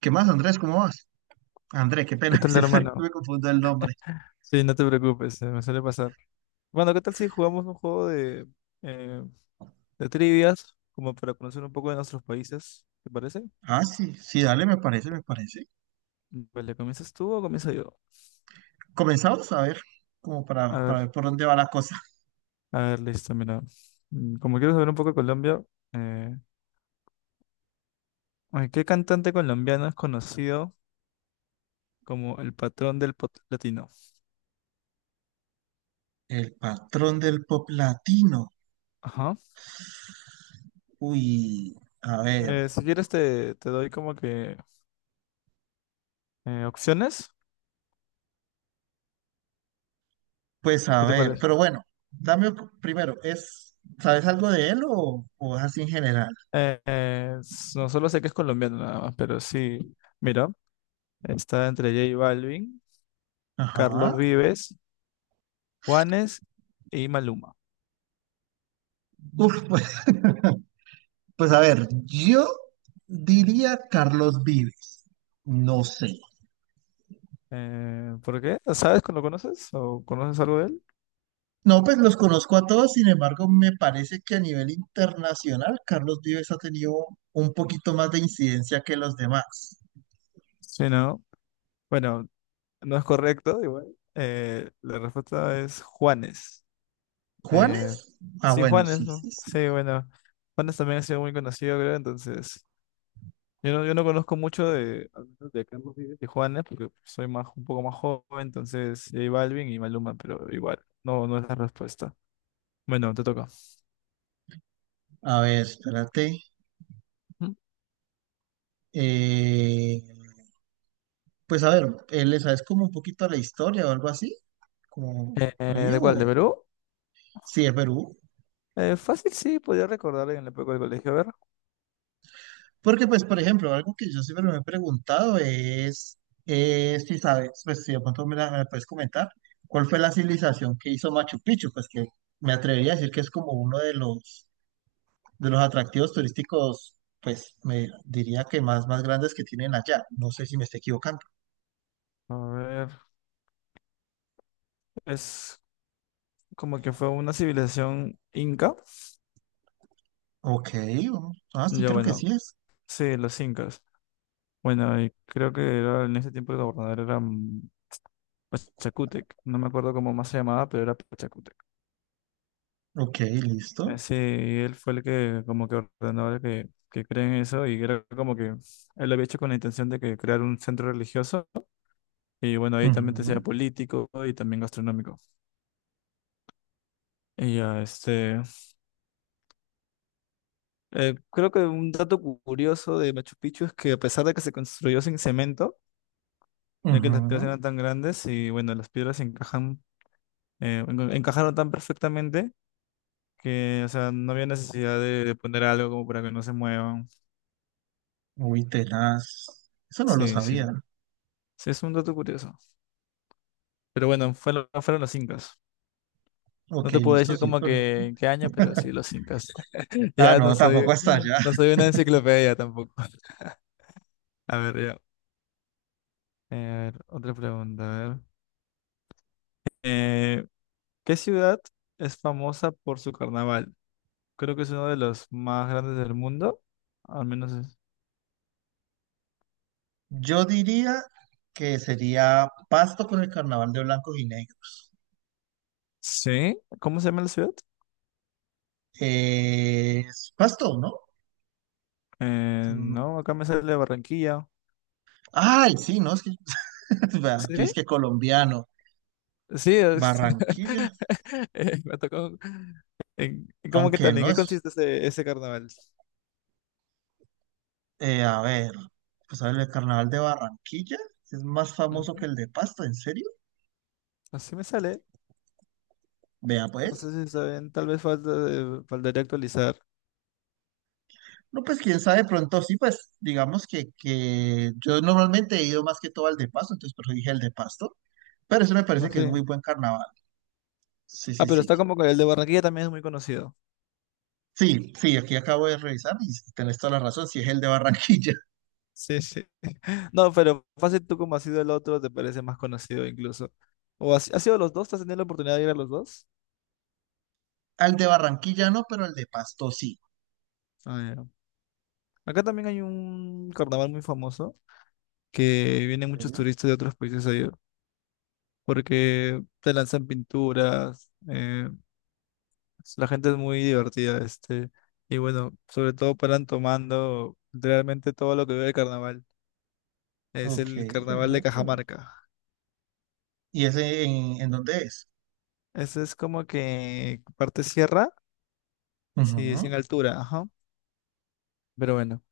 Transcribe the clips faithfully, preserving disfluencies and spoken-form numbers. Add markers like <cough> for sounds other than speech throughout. ¿Qué más, Andrés? ¿Cómo vas? Andrés, qué ¿Qué pena, <laughs> tal, siempre hermano? me confundo el nombre. Sí, no te preocupes, eh, me suele pasar. Bueno, ¿qué tal si jugamos un juego de, eh, de trivias, como para conocer un poco de nuestros países? ¿Te parece? Ah, sí, sí, dale, me parece, me parece. Vale, ¿comienzas tú o comienzo yo? Comenzamos a ver, como A para, para ver, ver por dónde va la cosa. a ver, listo, mira. Mm, Como quiero saber un poco de Colombia, eh, ay, ¿qué cantante colombiano es conocido como el patrón del pop latino? El patrón del pop latino. Ajá. Uy, a ver, Eh, si quieres te, te doy como que eh, opciones. pues a ¿Qué te ver, parece? pero bueno, dame primero, ¿es, sabes algo de él o, o es así en general? Eh, eh, s- no solo sé que es colombiano nada más, pero sí. Mira. Está entre J Balvin, Ajá. Carlos Vives, Juanes y Maluma. Uf, pues, pues a ver, yo diría Carlos Vives. No sé. Eh, ¿por qué? ¿Sabes? Cuando. ¿Lo conoces? ¿O conoces algo de él? No, pues los conozco a todos, sin embargo, me parece que a nivel internacional Carlos Vives ha tenido un poquito más de incidencia que los demás. Sí, no. Bueno, no es correcto, igual. Eh, la respuesta es Juanes. Eh, ¿Juanes? Ah, sí, bueno, Juanes, sí, ¿no? sí, sí. Sí, bueno. Juanes también ha sido muy conocido, creo, entonces. Yo no, yo no conozco mucho de, al menos de Carlos Vives y Juanes, porque soy más, un poco más joven, entonces J Balvin y Maluma, pero igual, no, no es la respuesta. Bueno, te toca. A ver, espérate. ¿Mm? Eh, pues a ver, eh, ¿le sabes como un poquito a la historia o algo así? ¿Como Eh, por eh, ¿de ello? cuál? ¿De Perú? Sí, de Perú. Eh, fácil, sí, podía recordar en la época del colegio. A ver, Porque, pues, por ejemplo, algo que yo siempre me he preguntado es, es si sabes, pues, si de pronto me la, me la puedes comentar, ¿cuál fue la civilización que hizo Machu Picchu? Pues que me atrevería a decir que es como uno de los, de los atractivos turísticos, pues, me diría que más, más grandes que tienen allá. No sé si me estoy equivocando. a ver, es como que fue una civilización inca. Ok, vamos- ah, sí, Ya creo que sí bueno, es. sí, los incas. Bueno, y creo que era, en ese tiempo el gobernador era mm, Pachacútec. No me acuerdo cómo más se llamaba, pero era Pachacútec. Ok, listo. Eh, sí, y él fue el que como que ordenó a que, que creen eso y era como que él lo había hecho con la intención de que crear un centro religioso y bueno, ahí también te Ujú, sea político y también gastronómico. Y ya, este. Eh, creo que un dato cu- curioso de Machu Picchu es que a pesar de que se construyó sin cemento, ya que las piedras ujú. eran tan grandes y bueno, las piedras encajan, eh, enca- encajaron tan perfectamente que, o sea, no había necesidad de, de poner algo como para que no se muevan. Uy, tenaz. Eso no lo Sí, sí. sabía. Sí, es un dato curioso. Pero bueno, fueron, fueron los incas. No Ok, te puedo listo, decir sí, como pero... que en qué año, pero sí, los incas. <laughs> Ah, Ya no, no tampoco soy, hasta allá. no soy una enciclopedia tampoco. <laughs> A ver, ya. Eh, a ver, otra pregunta, a ver. Eh, ¿Qué ciudad es famosa por su carnaval? Creo que es uno de los más grandes del mundo. Al menos es- Yo diría que sería Pasto con el carnaval de blancos y negros. ¿sí? ¿Cómo se llama la ciudad? Eh, es Pasto, ¿no? Eh, Mm, no, acá me sale Barranquilla. ay, sí, no, es que <laughs> vea, yo es ¿Sí? que colombiano, Sí, es- Barranquilla, <laughs> eh, me tocó. en- ¿Cómo que aunque tal? ¿En no qué es, consiste ese, ese carnaval? eh, a ver, pues a ver, el carnaval de Barranquilla es más famoso que Ujú. el de Pasto, ¿en serio? Así me sale. Vea, No pues. sé si saben, tal vez falta, de- faltaría actualizar. No, pues quién sabe, pronto sí, pues digamos que, que yo normalmente he ido más que todo al de Pasto, entonces por eso dije el de Pasto, pero eso me No parece que es sé. muy buen carnaval. Sí, Ah, sí, pero está sí. como que el de Barranquilla también es muy conocido. Sí, sí, aquí acabo de revisar y tenés toda la razón, si es el de Barranquilla. <laughs> Sí, sí. <laughs> No, pero fácil tú como has sido el otro, te parece más conocido incluso. ¿O has, has sido los dos? ¿Te has tenido la oportunidad de ir a los dos? Al de Barranquilla no, pero el de Pasto sí. Ah, ya. Acá también hay un carnaval muy famoso que vienen muchos Sí. turistas de otros países ahí, porque te lanzan pinturas, eh, la gente es muy divertida, este, y bueno, sobre todo paran tomando realmente todo lo que ve el carnaval. Es Ok, el carnaval de perfecto. Cajamarca. ¿Y ese en, en dónde es? Ese es como que parte sierra, sí, es Ujú. en altura, ajá. Pero bueno,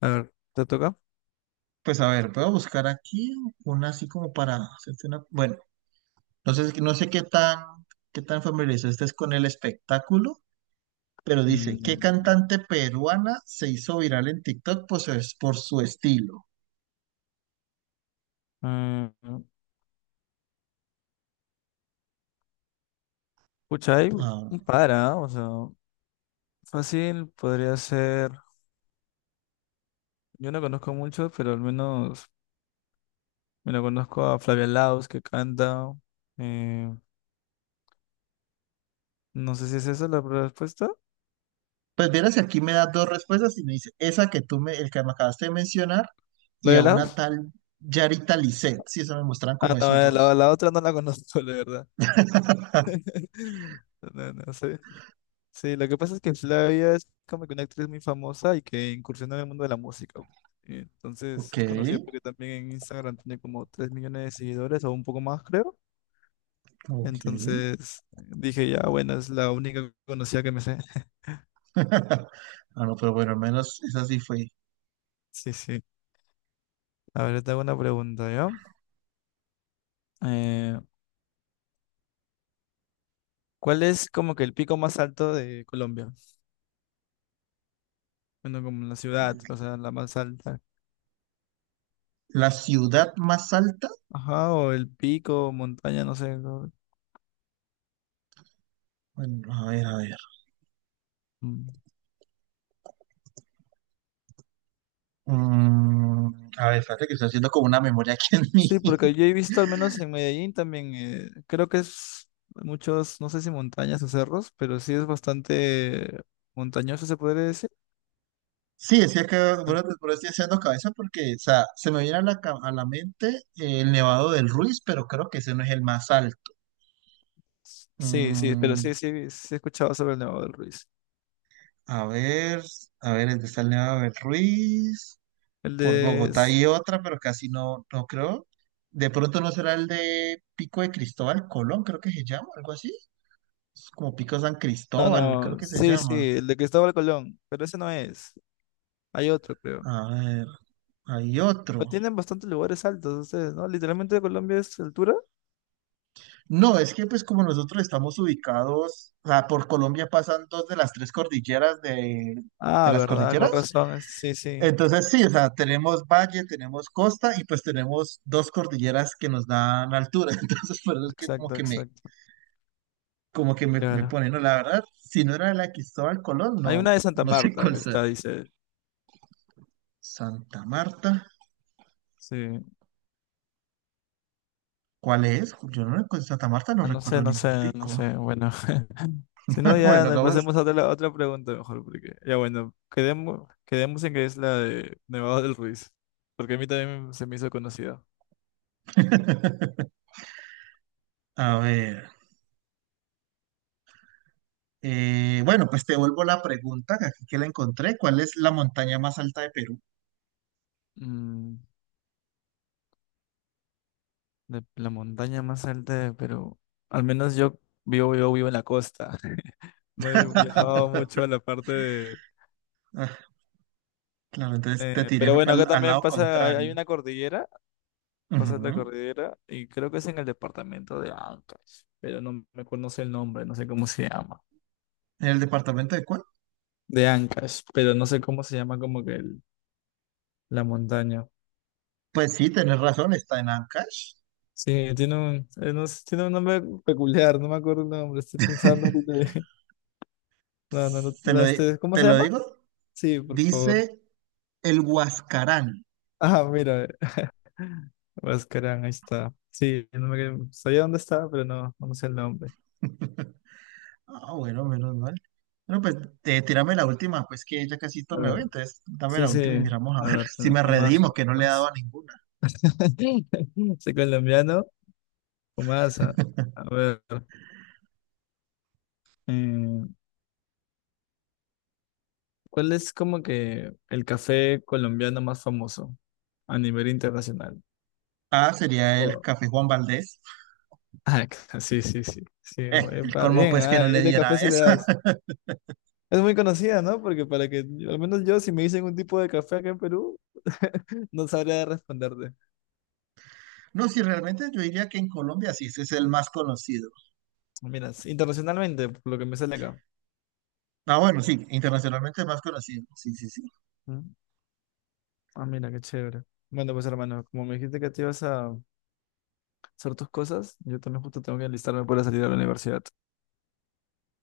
a ver, ¿te toca? Pues a ver, puedo buscar aquí una así como para hacerte una... Bueno, no sé, no sé qué tan, qué tan familiarizado estés con el espectáculo, pero dice, ¿qué Mm, cantante peruana se hizo viral en TikTok por su, por su estilo? eh, pucha, hay Ah. un par, ¿ah? O sea, fácil podría ser. Yo no conozco mucho, pero al menos me lo conozco a Flavia Laos que canta. eh, no sé si es esa la respuesta. Pues vieras que aquí me da dos respuestas y me dice, esa que tú me, el que me acabaste de mencionar, y a ¿Flavia una Laos? tal Yarita Lisset. Sí, eso me muestran Ah, como no, esos eh, la, dos. la otra no la conozco, <laughs> la verdad. <laughs> No, no sé. Sí, lo que pasa es que Flavia es como que una actriz muy famosa y que incursionó en el mundo de la música. Eh, Entonces Ok, es conocida porque también en Instagram tiene como tres millones de seguidores o un poco más, creo. ok. Entonces dije, ya, bueno, es la única conocida que me sé. <laughs> <laughs> Ah, no, pero bueno, al menos esa sí fue. Sí, sí. A ver, te hago una pregunta, ¿ya? Eh, ¿cuál es como que el pico más alto de Colombia? Bueno, como la ciudad, o sea, la más alta. La ciudad más alta. Ajá, o el pico, montaña, no sé, ¿no? Bueno, a ver, a ver. Mm. Mm, a ver, espérate que estoy haciendo como una memoria aquí en mí. Sí, porque <laughs> yo he visto al menos en Medellín también, eh, creo que es muchos, no sé si montañas o cerros, pero sí es bastante montañoso, se podría decir. Sí, decía que An- bueno, te- pero estoy haciendo cabeza porque, o sea, se me viene a la, ca- a la mente eh, el Nevado del Ruiz, pero creo que ese no es el más alto. Sí, sí, pero Mm, sí, sí, sí he escuchado sobre el Nevado del Ruiz. a ver, a ver, el de Stanley Abel Ruiz. El Por de. Bogotá s- hay otra, pero casi no, no creo. De pronto no será el de Pico de Cristóbal Colón, creo que se llama, algo así. Es como Pico San No, Cristóbal, creo no, que se sí, sí, llama. el de Cristóbal Colón, pero ese no es. Hay otro, creo. A ver, hay Pero otro. tienen bastantes lugares altos ustedes, ¿no? Literalmente Colombia es altura. No, es que pues como nosotros estamos ubicados, o sea, por Colombia pasan dos de las tres cordilleras de, de Ah, las verdad, con cordilleras. razón, es- sí, sí. Entonces sí, o sea, tenemos valle, tenemos costa y pues tenemos dos cordilleras que nos dan altura. <laughs> Entonces por eso es que como Exacto, que me, exacto. como que me, me Claro. pone, no, la verdad, si no era la de Cristóbal Colón, Hay no, una de Santa no sé Marta, cuál que sea. está, dice. Santa Marta, Sí. ¿cuál es? Yo no recuerdo, Santa Marta no Ah, no sé, recuerdo no ningún sé, no pico. sé. Bueno, <laughs> si no, <laughs> ya Bueno, nos acabas. pasemos a otra, a otra pregunta mejor, porque ya bueno, quedemos, quedemos en que es la de Nevado del Ruiz, porque a mí también se me hizo conocida. <laughs> A ver, eh, bueno, pues te vuelvo la pregunta, que aquí que la encontré, ¿cuál es la montaña más alta de Perú? Mm, de la montaña más alta de Perú. Al menos yo vivo, yo vivo en la costa. <laughs> No he <laughs> viajado mucho a la parte de. Ah, claro, entonces te eh, tiré Pero fue bueno, acá pa'l- al también lado pasa, hay, hay contrario. una cordillera, pasa la Ujú. cordillera, y creo que es en el departamento de Ancash, pero no me acuerdo, no sé el nombre, no sé cómo se llama. ¿En el departamento de cuál? De Ancash, pero no sé cómo se llama como que el- la montaña. Pues sí, tenés razón, está en Ancash. Sí, tiene un, eh, no sé, tiene un nombre peculiar, no me acuerdo el nombre, estoy pensando ahorita <laughs> de- <laughs> No, no, no, Te no, lo, di- este, ¿cómo te se lo llama? digo. Sí, por favor. Dice el Huascarán. Ah, mira, <laughs> Huascarán, ahí está. Sí, no me, sabía dónde estaba, pero no, no sé el nombre. Ah, bueno, menos mal. Bueno, pues eh, tírame la última, pues que ya casi esto A me ver, voy, entonces dame sí, la sí, última y miramos a a ver ver, <laughs> si tengo me una más. redimo, que no Una le he dado más. a ninguna. <laughs> Soy colombiano, o más, a, a ver. eh, ¿Cuál es como que el café colombiano más famoso a nivel internacional? Ah, sería el Oh. Café Juan Valdés. Ah, <laughs> sí, sí, sí, sí, Eh, muy el pa- colmo, bien, pues, que ah, no le y de diera café a sí le esa. das. <laughs> Es muy conocida, ¿no? Porque para que, al menos yo, si me dicen un tipo de café acá en Perú, <laughs> no sabría responderte. No, si realmente yo diría que en Colombia sí, ese es el más conocido. Mira, s- internacionalmente, por lo que me sale acá. Ah, bueno, sí, internacionalmente es más conocido. Sí, sí, sí. Mm. Ah, mira, qué chévere. Bueno, pues hermano, como me dijiste que te ibas a hacer tus cosas, yo también justo tengo que enlistarme para salir a la universidad.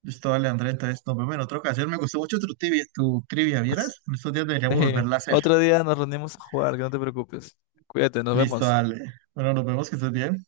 Listo, dale, Andrés, entonces nos vemos en otra ocasión. Me gustó mucho tu trivia, tu trivia, ¿vieras? En estos días <laughs> deberíamos Sí. volverla a hacer. Otro día nos reunimos a jugar, que no te preocupes. Cuídate, nos Listo, vemos. dale. Bueno, nos vemos, que estés bien.